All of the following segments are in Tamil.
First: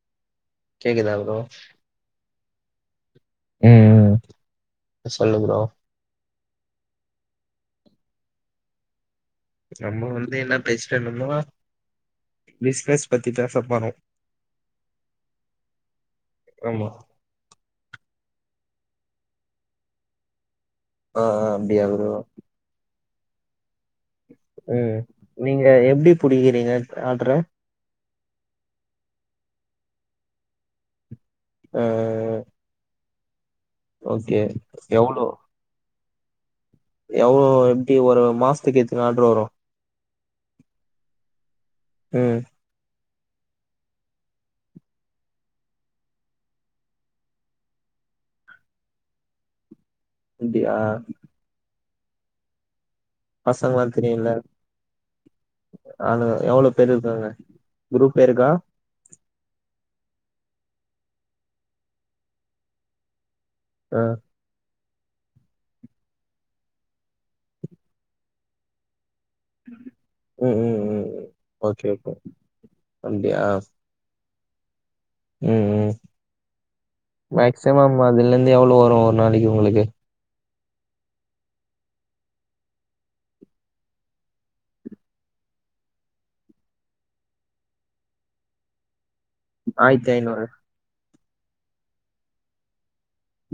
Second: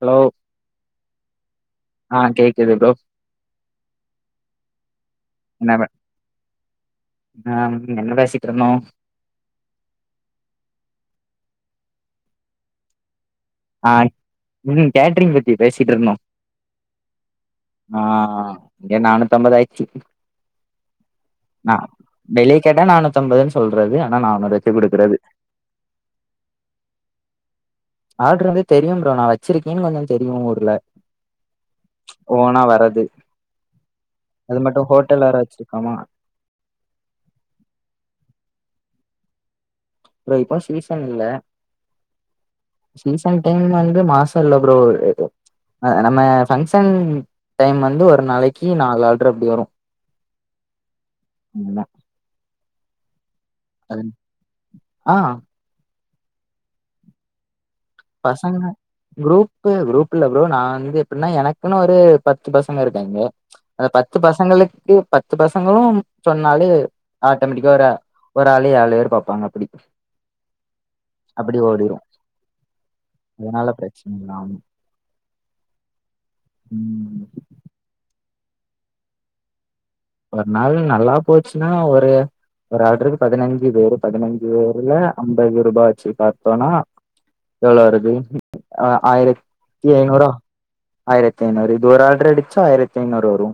ஹலோ கேக்குதா ப்ரோ ஆ கேக்குது ப்ரோ ம் சொல்லு ப்ரோ என்ன ஆ என்ன பேசிட்டு இருந்தோ நம்ம வந்து என்ன பேசிட்டுறுந்தோம்னா பிசினஸ் பத்தி பேசா போறோ ஆ ம் கேட்ரிங் பத்தி பேசிட்ருந்தோ ஆமா ஆ இங்க நாநூத் அம்பது ஆய்ச்சி ஆ ஆ அப்டியா ப்ரோ வெளியே கேட்டா நாநூத் அம்பதுன்னு சொல்றது ஆனா நாநூர்வக்கி ம் குடுக்குறது நீங்க எப்டி புடிக்கிறீங்க ஆட்ர ஆட்ரு வந்து தெரியு ப்ரோ நா வச்சிருக்கேன்னு கொஞ்சோ தெரியு ஊர்ல ஆ ஓனா வராது ஓகே அது மட்டு ஹோட்டல் எவ்ளோ வேற வச்சிருக்கோமா எவ்ளோ எப்டி ஒரு மாசத்துக்கு எத்தன ஆட்ரு வரு ப்ரோ இப்போ சீஷன் இல்ல ம் சீசன் டைம்ல வந்து மாச இல்ல ப்ரோ நம்ம ஃபங்க்ஷன் டைம் வந்து ஒரு நாளைக்கி நாலு ஆட்ரு அப்டி வரு அப்டியா ஆமா பசங்களா தெரியும்ல ஆ ஆளுக எவ்ளோ பேரு இருக்காங்க குரூப் இருக்கா பசங்க குரூப் குரூப்பு குரூப்ல ப்ரோ நா வந்து எப்டின்னா எனக்குன்னு ஒரு பத்து பசங்க இருக்காங்க அந்த ஆ பத்து பசங்களுக்கு பத்து பசங்களு சொன்னாலே ஆட்டோமேட்டிக்கா ஒரு ஒரு ஆளே ஏழு பேர் பாப்பாங்க அப்டி ம் ம் ம் அப்டி ஓகே ஓடிரு ஓகே அப்டியா அதனால ப்ரச்சனைல்லாம ம் ம் மேக்சிமம் அதுலேந்து எவ்ளோ வரு ஒரு நாளைக்கி உங்களுக்கு ஒரு நாள் நல்லா போச்சுன்னா ஒரு ஒரு ஆட்ருக்கு பதினஞ்சு பேரு பதினைஞ்சு பேருல ஐம்பது ரூபா வச்சு பாத்தோனா எவ்ளோ வருது அ ஆயிரத் தி ஆயிரத்தி ஐநூரா ஐநூறு ஆயிரத்த ஐநூறு இது ஒரு ஆட்ரு அடிச்சா ஆயிரத்த ஐநூறு வரு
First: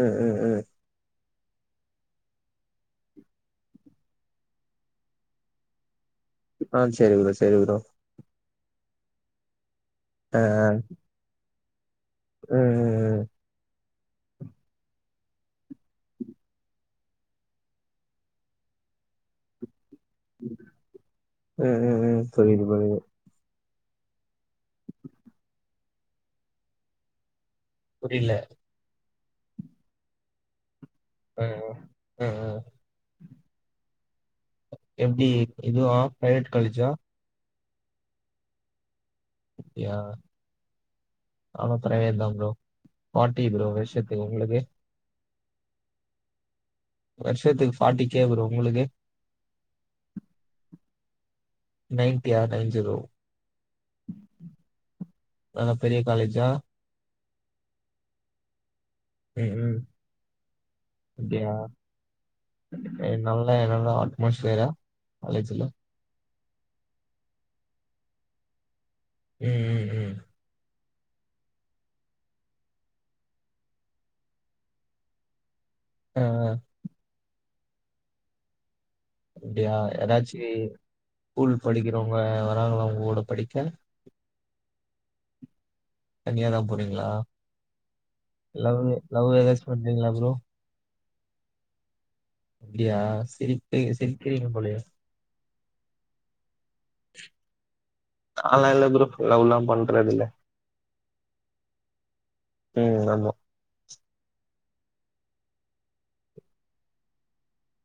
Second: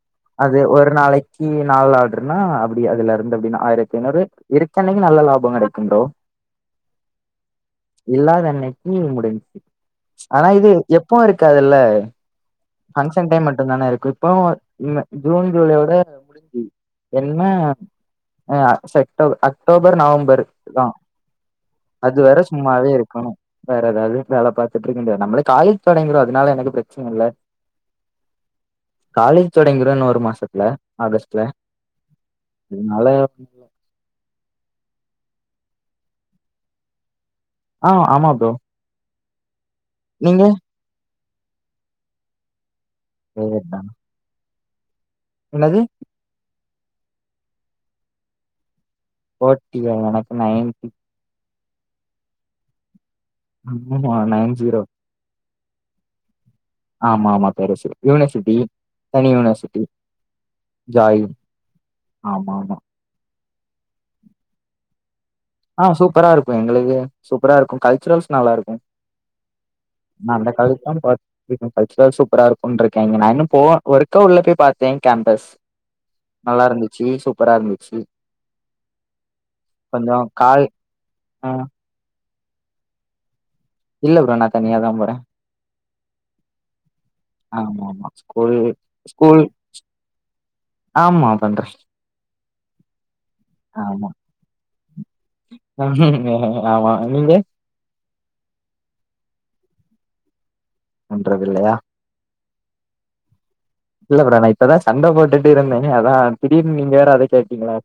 ம் ம் அது ம் ஒரு நாளைக்கி நாலு ஆட்ருன்னா அப்டி அதுல இருந்து அப்டின்னா ஆயிரத்தி ஐநூறு இருக்க அன்னைக்கி நல்ல லாபோ கெடைக்கு ப்ரோ ஆ சேரி ப்ரோ சேரி ப்ரோ இல்லாத அன்னைக்கி முடிஞ்ச்சு ஆ ஆனா இது எப்பவு இருக்காதுல்ல ம் ம் ஃபங்க்ஷன் டைம் மட்டும்தான இருக்கு இப்போ இம்மே ஜூன் ஜூலையோட முடிஞ்சு என்ன ஆ செக்டோப அக்டோபர் நவ ம்பரு தா ம் ம் ம் அது ம் வரை புரியுது புரியுது சும்மாவே இருக்கணு வேற ஏதாவுது வேல பாத்துட்டு இருக்க வேண்டியது நம்பளுக்கு காலேஜ் தொடங்கிடு அதனால எனக்கு ப்ரச்சன இல்ல புரியில காலேஜ் தொடங்கிடு இன்னோ ஒரு மாசத்துல ஆகஸ்ட்ல ஆ ஆ ஆ அதனால எப்டி இது பிரைவேட் காலேஜ்ஜா ஆ ஆமா ப்ரோ யா நீங்க அவ பிரைவேட் தா ப்ரோ ஃபாட்டி ப்ரோ வர்ஷத் உங்களுக்கு என்னது வருஷத்துக்கு ஃபாட்டிக்கே வரு உங்களுக்கு பார்ட்டி இல்ல எனக்கு நயன்டி நயன்டியா நயன் ஜீரோ ஆமா நயன் ஜீரோ நல்ல பெரிய காலேஜா ஆமா ஆமா பெரிசு யூனிவர்சிட்டி தனி ம் ம் யூனிவர்சிட்டி ஜாய் அப்டியா ஆமா ஆமா நல்ல என்னல்லா அட்மோஸ்பியரா காலேஜீல ஆ சூப்பரா இருக்கு எங்களுக்கு சூப்பரா இருக்கு கல்ச்சுரல்ஸ் நல்லா இருக்கு ம் ம் ம் நா அந்த காலேஜ் தா பாத் [unintelligible] கல்ச்சரல்ஸ் சூப்பரா இருக்கும்னு சொல்லிருக்கேங்க நா இன்னு போ ஒர்க்கா உள்ள போய் பாத்தே கேம்பஸ் ஆ நல்லாயிருந்துச்சி சூப்பரா இருந்துச்சி அப்டியா எதாச்சு ஆ ஸ்கூல் படிக்கிறவங்க வராங்களா உங்க கூட படிக்க இல்ல ப்ரோ நா தனியா தா போறே தனியாதா போறீங்களா ஆமா ஆமா ஸ்கூல் லவ் லவ் ஸ்கூல் எதாச்சு பண்றீங்களா ப்ரோ ஆமா பண்றே அப்டியா சிரிப்பே ஆமா சிரிப்பே போலயே ஆமா நீங்க நாலா இல்ல ப்ரோ லவ்லா பண்றது இல்ல பன்றதுல்லையா நீங்க சொல்லுவோ இல்ல ப்ரோ நா இப்பதா சண்ட போட்டுட்டு இருந்தேனே அதா திடீர்னு நீங்க வேற அத கேட்டிங்கலா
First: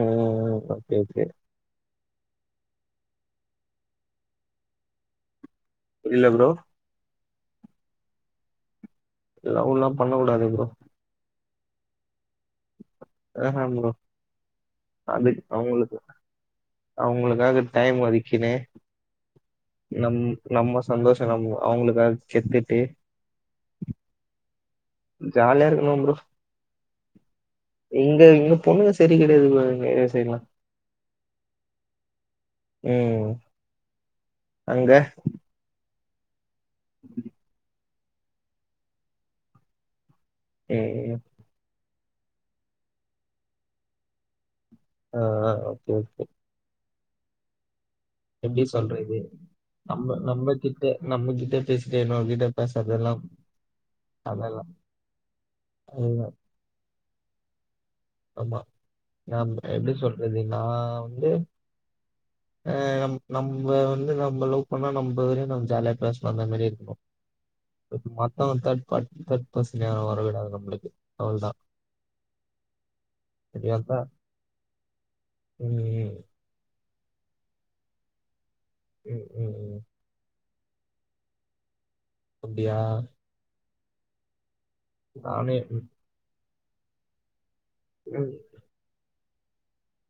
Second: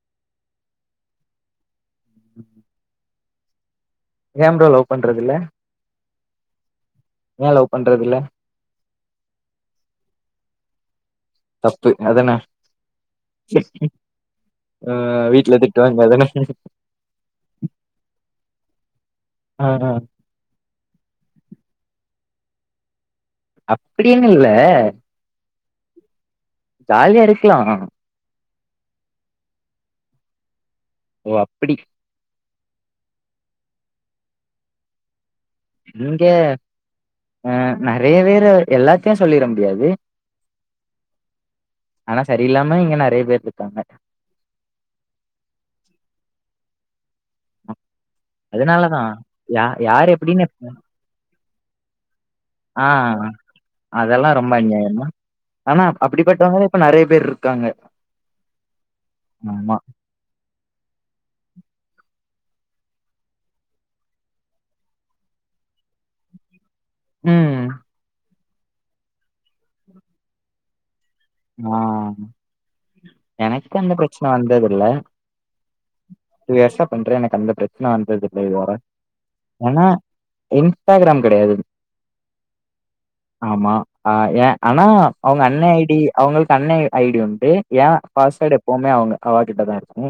ம் ஓகே ஓகே ஏ ப்ரோ லவ் பண்றதில்ல புரியல ப்ரோ ஏ லவ் பண்றதில்ல லவ்லா பண்ணக்கூடாது ப்ரோ தப்பு அதானே ஆஹா ப்ரோ ஆ வீட்ல திட்டுவா‌ங்க அதானே அவுங்களுக்காக டைம் ஒதுக்கினே ஆ நம் நம்ம சந்தோஷ நம்ம அவங்களுக்காக செத்துட்டு அப்டின்னு இல்ல ஜாலியாயிருக்கனு ப்ரோ ஜாலியா இருக்கலா எங்க இங்க பொண்ணுங்க சரி கிடையாது ப்ரோ எங்க ஏரியா சைடுலா ஓ அப்புடி ம் அங்க இங்கெ உம் நெறைய பேரு இருக்கு எல்லாத்தையு சொல்லிட முடியாது ஏ யு ஆனா சரியில்லாம இங்க நெறைய பேர் இருக்காங்க அ ஆ ஓகே ஓகே எப்டி அதனாலதா சொல்றது யா யார் நம்ம எப்டின்னு நம்ம கிட்ட நம்ம கிட்ட பேசிட்ட இன்னொரு கிட்ட ஆ பேசுறதெல்லாம் அதெல்லா ரொம்ப அதெல்லாம் அந்யாயண்ணா ஆனா அதுதான். அப்டிப்பட்டவங்க இப்ப நெறைய பேர் இருக்காங்க ஆமா நா ஆமா எப்டி சொல்றது நா வந்து நம்ம வந்து நம்ம லவ் பண்ணா நம்ம வரையு நம்ம ஜாலிய பேசலா அந்த மாரி ம் மத் மத்தவங்க தேட் பர்சன் யாரு வரவிடாது நம்மளுக்கு அவ்ளோ தா அ எனக்கு அந்த பிரச்சன வந்ததில்ல ம் டூ இயர்ஸா பண்றே எனக்கு அந்த பிரச்சன வந்தது இல்ல இது வர உம் உம் உம். ஏன்னா இன்ஸ்டாகிராம் கெடயாது அப்டியா ஆமா அ ஏ ஆனா அவங்க நானே அண்ண ஐ உம் டி அவங்களுக்கு அண்ண ஐ டி உண்டு ஏ உம் பாஸ்வேட் எப்பவுமே அவங்க அவகிட்டதா இருக்கு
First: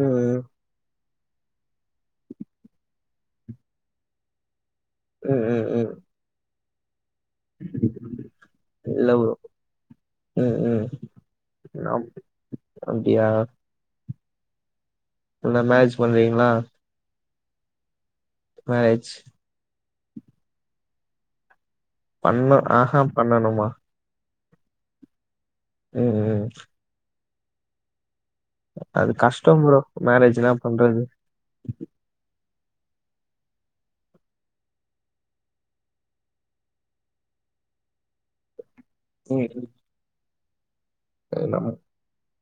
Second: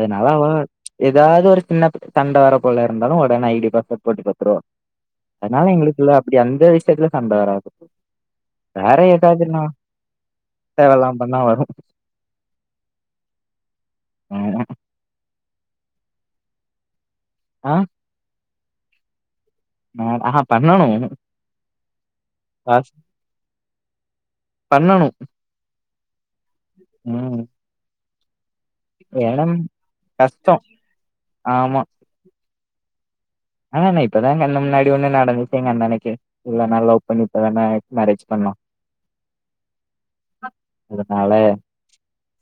உம் [unintelligible] எதாவது ஒரு சின்ன சண்ட வர போல இருந்தாலு ஒடனே ஐ டி பாஸ்வேர்ட் போட்டு பாத்துருவா உம் உம் அதனால உம். எங்களுக்குள்ள அப்டி அந்த விஷயத்துல சண்ட வராது வேற இல்ல எதாவதுனா ம் ம் அப்டியா ஆமா அப்டினா மேரேஜ் பண்ணுவீங்களா அ மேரேஜ் அ ஆஹா பண்ணணு பண்ண ஆஹா பண்ணணுமா பண்ணணு ம் ம் ம் அது கஷ்டோ ஏனம் ப்ரோ மேரேஜ் எல்லா கஷ்டம் பண்றது ஆமா ஆனா என்ன இப்பதா ஏ கண் முன்னாடி ஒண்ணு நடந்துச்சுனு எங்க அண்ணனுக்கே இவளோ நாள் லவ் பண்ணி இப்ப தானே மேரேஜ் பண்ணா [unintelligible] அதனால நம்ம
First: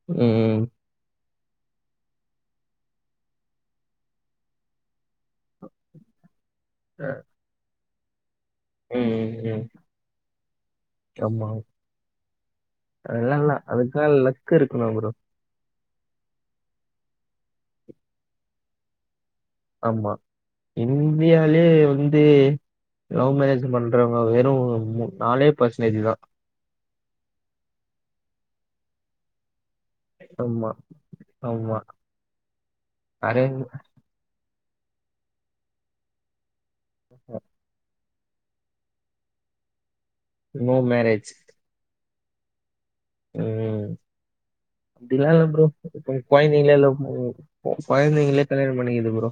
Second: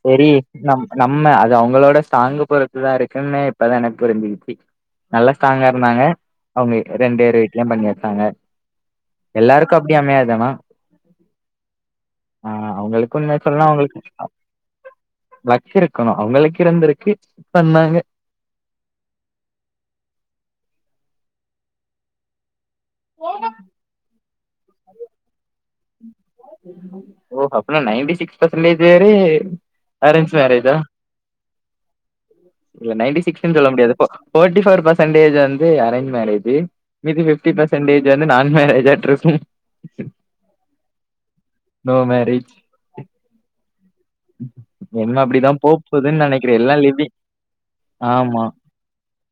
செரி ம். நம் நம்ம அது அவங்களோட ஸ்டாங்கு பொறுத்து தா இருக்குனு இப்பதா எனக்கு புரிஞ்சுக்கிச்சு நல்ல ஸ்டாங் சொன்னாங்க அவங்க அ, ரெண்டு பேரு வீட்லயு பண்ணி வெச்சாங்க ம், ம். எல்லாருக்கு அப்டி அமையாது ஆனா ஆமா. அ அவங்களுக்கு உண்மைய அதெல்லாம் இல்ல. சொல்னுனா அவங்களுக்கு அதுக்கெல்லாம் லக் இருக்கணும் ப்ரோ. லாக் இருக்கணு அவங்களுக்கு இருந்திருக்கு பண்ணாங்க ஆமா இந்தியாலேயே வந்து லவ் மேரேஜ் பண்ற வெறு மூ நாலே பர்சன்டேஜ் தா ஓ அப்டினா நைன்டி சிக்ஸ் பர்சன்டேஜ் பேரு அரேஞ் ஆமா, மேரேஜா ஆமா. நைட்டி சிக்சுனு சொல்ல அரேஞ்ச் முடியாது ஃபோர்ட்டி போர் பர்சென்டேஜ் வந்து அரேஞ்ச் மேரேஜ் மீதி பிப்டி பர்சன் சண்டேஜ் வந்து நா மேரேஜ்ட்டா இருக்கும் நோ மேரேஜ் நோ மேரேஜ் ம் என்ன அப்டிலா இல்ல அப்டிதா ப்ரோ போ இப்ப போதுன்னு நெனைக்கிறே எல்லா கொலந்தைளே லவ் லிவி பண் ஆமா கொலந்தைகளே கல்யாண பண்ணிக்குது ப்ரோ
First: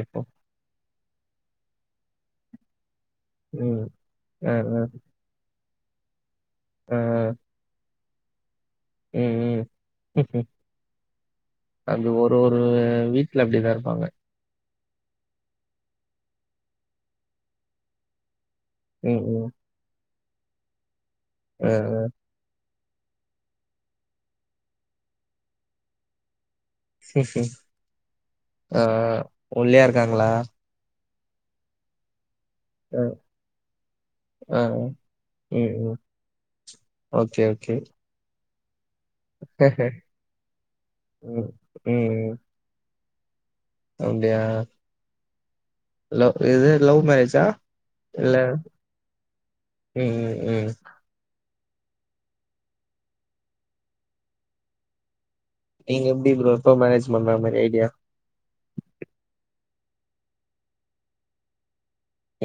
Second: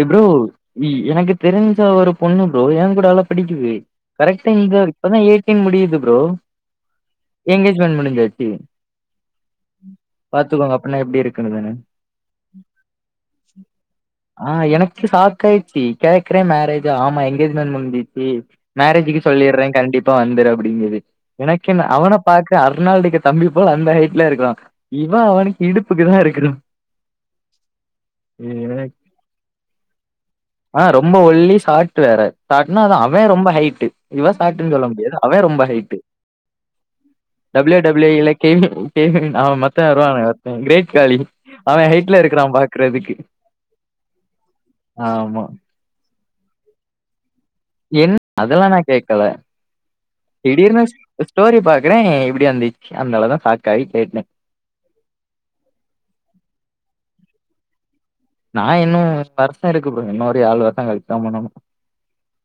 ஏ ப்ரோ இப்போ. எனக்கு தெரிஞ்ச ஒரு பொண்ணு ப்ரோ ஏ கூட வேல படிக்குது ம். அ, கரெக்டா அ, இந்த இப்பதா ஏ ட்டீன் முடியுது ப்ரோ அ. எங்கேஜ்மெண்ட் முடிஞ்சாச்சு ம் ம் பாத்துக்கோங்க அப்பன்னா எப்டி இருக்குன்னு தானே அது ஒரு ஒரு வீட்ல அப்டிதா இருப்பாங்க ஆஹ் எனக்கு சாக்காயிடுச்சு கேக்குறே மேரேஜா ஆமா எங்கேஜ்மெண்ட் முடிஞ்சிச்சு ம் மேரேஜுக்கு ம் சொல்லிடுறே கண்டிப்பா வந்துரு அப்டிங்குது அ எனக்கு என்ன அவன பாக்குறே அர்நால்டுக்கு தம்பி போ அந்த ஹைட்ல இருக்கிறா இவ அவனுக்கு இடுப்புக்கு தா இருக்குறா ஆஹ் ஒல்லியா இருக்காங்களா ஆ ரொம்ப ஒல்லி சாட்டு வேற ஷாட்னா தா அ அவே ரொம்ப ஹைட்டு இவ ஆ ஷாட்டுனு சொல்ல முடியாது அவே ரொம்ப ம் ஹைட்டு ம் ஓகே ஓகே டபிள்யூ டபிள்யூ இலக்கே அவே மத்தவே வருவானே ஒருத்தே கிரேட் காலி ம் அவன் ஹைட்ல ம் இருக்கிறான் பாக்குறதுக்கு அப்டியா ஆமா லவ் இது லவ் மேரேஜா என் இல்ல அதெல்லா நா கேக்கல ம் ம் ம் திடீர்னு ஸ்டோரி பாக்குறே இப்டி வந்துச்சு அதுனாலதா சாக்காயி கேட்டே நீங்க எப்டி ப்ரோ எப்போ மேரேஜ் பண்றாலானு ஒரு ஐடியா நா இன்னு வருஷோ இருக்கு ப்ரோ இன்னொரு ஏழு வருஷோ கழிச்சுதா பண்ணனு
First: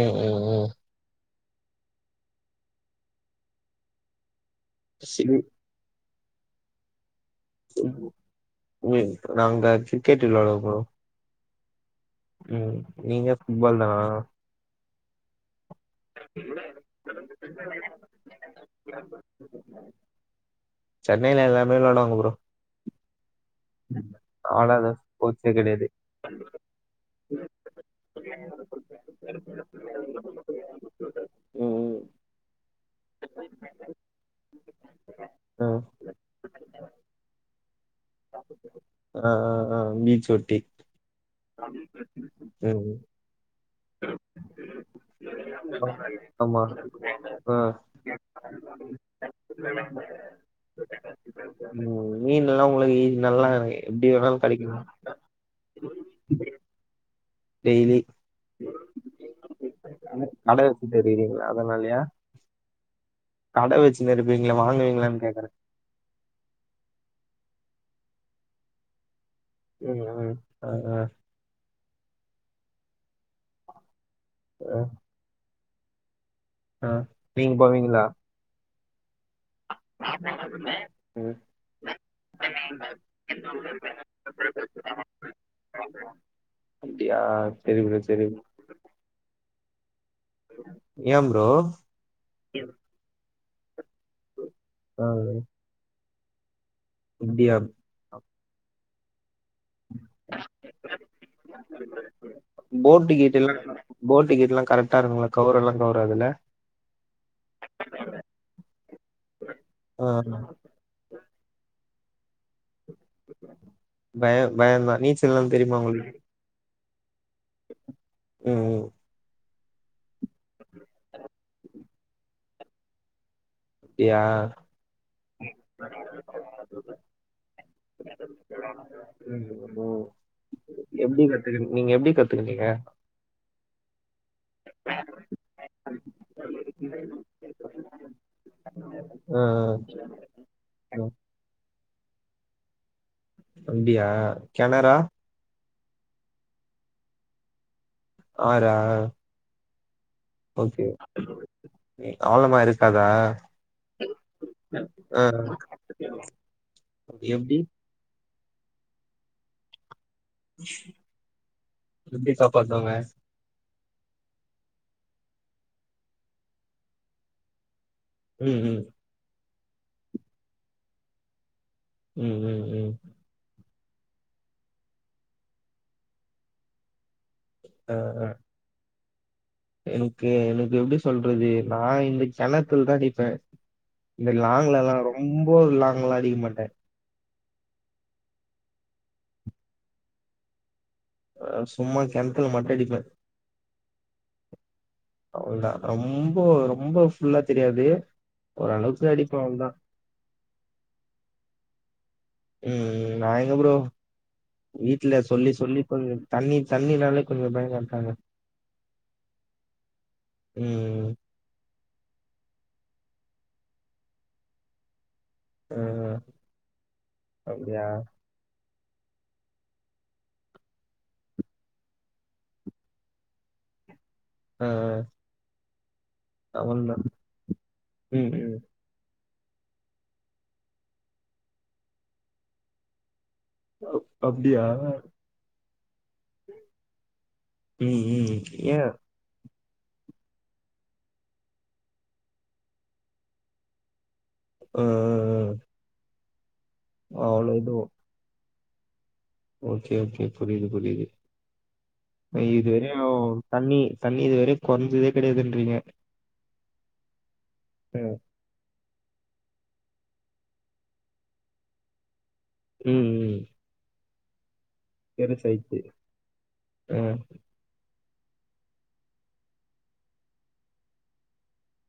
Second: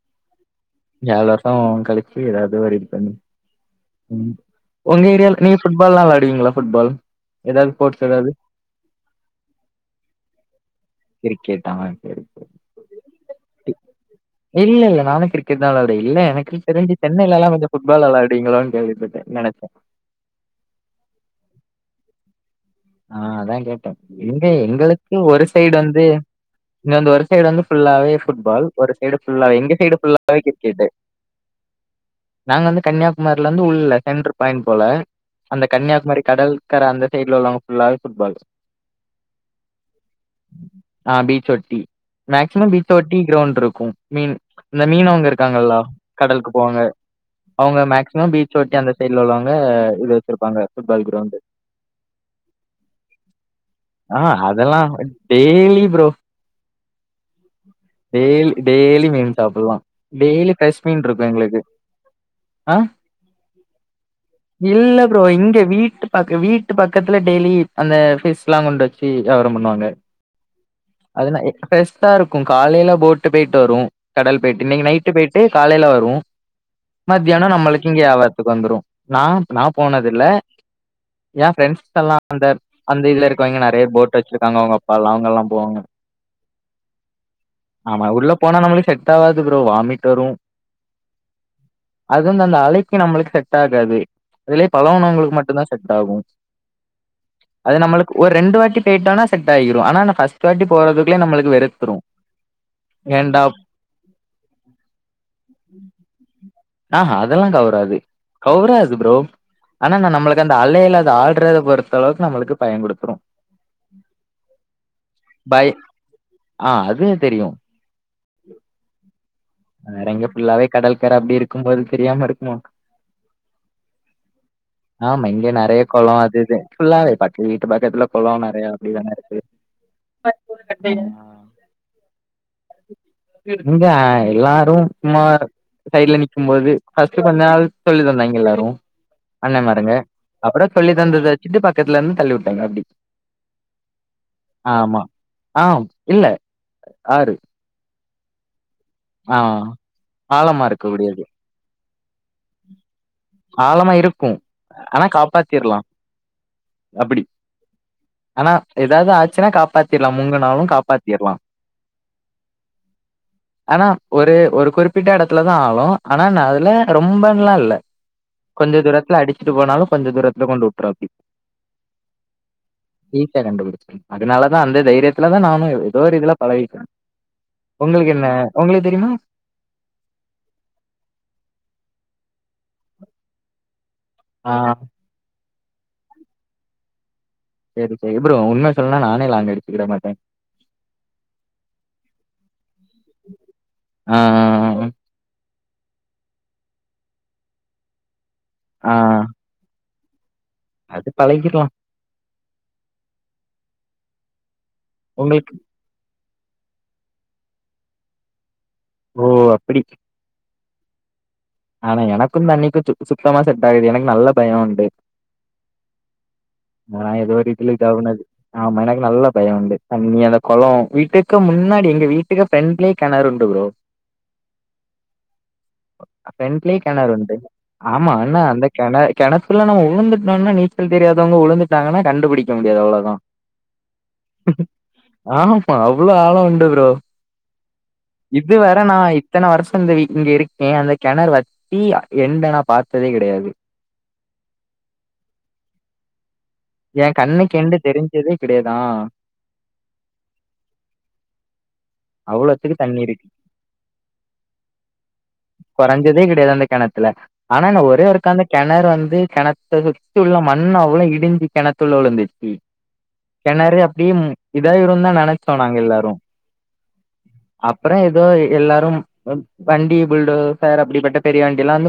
ம் ம் ம் ஏழு வருஷோ கழிச்சு ஏதாவது ஒரு பண்ணு ம் உங்க சரி ஏரியால நீங்க ஃபுட்பால்லா வெளாடுவீங்களா ஃபுட்பால் ஏதாவது ஸ்போர்ட்சு ஏதாவது ம் நாங்க கிரிக்கெட்டு விளையாட போறோ கிரிக்கெட் அ சேரி ம் நீங்க ஃபுட்பால் தானா இல்ல இல்ல நானு கிரிக்கெட் தா வெளா இல்ல எனக்கு தெரிஞ்சு சென்னைலல்லா கொஞ்சோ ஃபுட்பால் விளையாடிவிங்களோனு கேள்விபட்டே நெனச்சே சென்னைல எல்லாமே வெளாடுவாங்க ப்ரோ ஆஹ் அதா கேட்டே இங்க ஆடாத எங்களுக்கு ஒரு ஸ்போர்ட்ஸே சைடு கெடையாது வந்து இங்க வந்து ஒரு சைடு வந்து ஃபுல்லாவே ஃபுட்பால் ஒரு சைடு ஃபுல்லாவே எங்க சைடு ஃபுல்லாவே கிரிக்கெட்டு செரி ஹும் நாங்க வந்து கன்னியாகுமரியில இருந்து உள்ள சென்ட்ர் பாயிண்ட் போல அந்த ம் கன்னியாகுமரி கடல் கர அந்த சைடுல உள்ளவுங்க ஃபுல்லாவே ஃபுட்பால் ஆஹ் ஆஹ் ஆஹ் பீட்ச ஒட்டி ஆ பீச்ச ஒட்டி மேக்ஸிமம் ம் பீச் ஒட்டி கிரௌண்ட் இருக் கு மீன் இந்த மீனவங்க இருக்காங்களா கடலுக்கு ஆமா போவாங்க ஆ அவுங்க மேக்சிமம் பீச் ஒட்டி அந்த சைடுல உள்ளவுங்க இது வச்சிருப்பாங்க ஃபுட்பால் கிரௌண்ட்டு ம் மீன் எல்லா உங்களுக்கு இ நல்லா எப்டி ஆ வேணாலு கெடைக்கிதா அதெல்லா daily bro daily daily daily மீன் சாப்பிலா டெய்லி கட ஃப்ரெஷ் வச்சுட்டு மீன்ருக்கு இருக்கீங்களா எங்களுக்கு அதனாலயா அ கட வச்சுன்னு இருப்பீங்களா இல்ல வாங்குவீங்களான்னு ப்ரோ கேக்குறே இங்க வீட்டு பக்க வீட்டு பக்கத்துல டெய்லி அந்த ஃபிஷ்ல்லா கொண்டு வச் சி யாபாரம் பண்ணுவாங்க ம் ம் ஆ ஆ அதன எக்ஸ்பஸ் த்தாருக்கு காலேல போட்டு போயிட்டு வரு கடல் போயிட்டு ஆ இன்னைக்கி நைட்டு போயிட்டு காலேல வரு ஆ மத்தியானோ நீங்க நம்மளுக்கு இங்க போவீங்களா யாபாரத்துக்கு வந்துரு நா நா போனது இல்ல ம் என் ஃப்ரெண்ட்ஸ்க்கெல்லா அந்த அந்த இதுல இருக்கவய்ங்க நெறைய போட் டு வச்சிருக்காங்க அவுங்க அப்பால்லா அவுங்க எல்லா போவாங்க அப்டியா செரி ப்ரோ ஆமா செரி உள்ள போனா நம்மளுக்கு செட் ஆவாது ப்ரோ வாமிட் வரு ஏ ப்ரோ அது வந்து அந்த அலைக்கு நம்மளுக்கு செட் ஆகாது அதுலயே ஆ பழகுனவ்வுங்களுக்கு மட்டு தா செட் ஆகு அப்டியா அது நம்மளுக்கு ஒரு ரெண்டு வாட்டி போயிட்டோனா செட் ஆகிரு ஆனா ஃபஸ்ட்டு வாட்டி போறதுகுள்ளயே நம்மளுக்கு வெறுப் போட்டு கீட்டெல்லா போட்டு கீட்டெல்லா கரெக்டா இருக்கும்ள கவுரல்லா கவுராதுல ஆ ஹ அதெல்லா கவுராது கௌராது ப்ரோ ஆனா ஆ நா நம்மளுக்கு அந்த அலைல அது ஆடுறத பொறுத்த அளவுக்கு நம்மளுக்கு பயங் குடுத்துரு பயோ பயோதா நீச்சல்லா பய தெரியுமா உங்களுக்கு ஆ அது தெரியு ம் வேற எங்க புள்ளாவே கடல்கர அப்டி இருக்கும்போது தெரியாம இருக்குமா அப்டியா ஆமா இங்க நறைய குளோ அது இது ஃபுல்லாவே பக் வீட்டு பக்கத்துல குளோ நறைய அப்டிதான இருக்கு [unintelligible] [unintelligible] எப்டி கத்துகுன் நீங்க எப்டி கத்துக்கிட்டீங்க இங்க எல்லாரு சும்மா சைடுல நிக்கும்போது ஃபஸ்ட்டு கொஞ்ச நாள் சொல்லி தந்தாங்க எல்லாரு ஆ அண்ணன்மாருங்க அப்புட சொல்லி ஆ ஆ தந்தத வச்சுட்டு பக்கத்துல இருந்து தள்ளி வுட்டாய்ங்க அப்டி அப்டியா கெனரா ஆமா ஆ இல்ல ஆரு ஆறா ஆ அ ஆழமா இருக்க முடியாது எ அவ்ளமா இருக்காதா ஆழமா இருக்கு ஆனா ஆ காப்பாத்திர்லா அப்டி எப்டி ஆனா எதாது ஆச்சுன்னா காப்பாத் திர்லா முங்கு நாளு காப்பாத்திர்லா எப்டி காப்பாத்துவாங்க ஆனா ஒரு ஒரு குறிப்பிட்ட இடத்துல தா ஆளோ ஆனா அதுல ரொம்பன்லா இல்ல ம் கொஞ்ச ம் தூரத்துல அடிச்சுட்டு போனாலும் கொஞ்ச தூரத்துல கொண்டு வுட்டுறு அப்டி ம் ம் ம் வீட்ல கண்டுபுடிச்சது அதனாலதா அந்த தைரியத்துலதா நானு எ எதோ ஒரு இதுல பழகிட்ட ஆ உங்களுக்கு என்ன உங்களுக்கு தெரியுமா எனக்கு எனக்கு எப்டி சொல்றது நா இந்த கெனத்துல தா அடிப்பே இந்த ஆ லாங்லலா ரொம்போ லாங்லா அடிக்க மாட்டே சரி சரி ப்ரோ உண்ம சொல்னுனா நானே லாங் அடிச்சிக்கிட மாட்டே அ சும்மா கெணத்துல மட்டு அடிப்ப ஆ, அவோள்தா ரொம்போ ரொம்ப ஃபுல்லா தெரியாது ஆ, ஆ. ஓரளவுக்கு அடிப்ப அவ்தா அது பழகிற்லா ம் ம் நா எங்க ப்ரோ வீட்டல உங்களுக்கு சொல்லி சொல்லிப் பண்ணது தண்ணி தண்ணினாலே கொஞ்சோ பயங்காற்றாங்க ஓ அப்டி ம் ம் ஆனா எனக்கு தண்ணிக்கு சுத் சுத்தமா செட் ஆகாது எனக்கு நல்ல பயம் உண்டு ஆ ஆனா எதோ ஒரு இதுல அப்டியா இதாவுனது ஆமா எனக்கு நல்ல பயம் உண்டு தண்ணி அந்த குளம் வீட்டுக்கு முன்னாடி எங்க வீட்டுக்கு ஃப்ரெண்ட்லயே கெணறு உண்டு ப்ரோ ஆ ஃப்ரெண்ட்லயே அவன்தான் கெணறு உண்டு ஆமா ம் ஆனா ம் அந்த கெண கெணத்துல நம்ம உழுந்துட்டோம்னா நீச்சல் தெரியாதவங்க உழுந்துட்டாங்கனா கண்டுபுடிக்க முடியாது அவ்ளோதா [unintelligible] ஆமா அவ்ளோ ஆளோ உண்டு ப்ரோ ம் ம் இது வேர ஏன் நா இத்தன வருஷோ இந்த வீட் இங்க இருக்கே அந்த கெணறு வத்தி எண்ட நா பாத்ததே கிடையாது அ அ என் அவ்ளோ கண்ணுக்கெண்டு இதுவும் தெரிஞ்சதே கிடையாது ஆ ஓகே ஓகே புரியுது புரியுது அ அவ்ளோத்துக்கு தண்ணி இதுவரையு இருக்கு தண்ணி தண்ணி இதுவரையு குறைஞ்சதே கிடையாதுன்றீங்க சதே கிடையாது அந்த கெணத்துல ஆனா ஆ ஒரே ஒருக்காந்து கெணறு வந்து கெணத்தச்சுத்தி உள்ள மண் அவ்ளோ இடிஞ்சு கெணத்துள்ள உளுந்துச்சு ம் ம் இந்நரவே அப்டி இதாயிரும் தா நனைச்சோ நாங்க பெருசாயிடுச்சு எல்லாரு ஆ அப்றோ ஏதோ எல்லாரும் வண்டி புல்டோசர் அப்டிப்பட்ட பெரிய வண்டிலா வந்து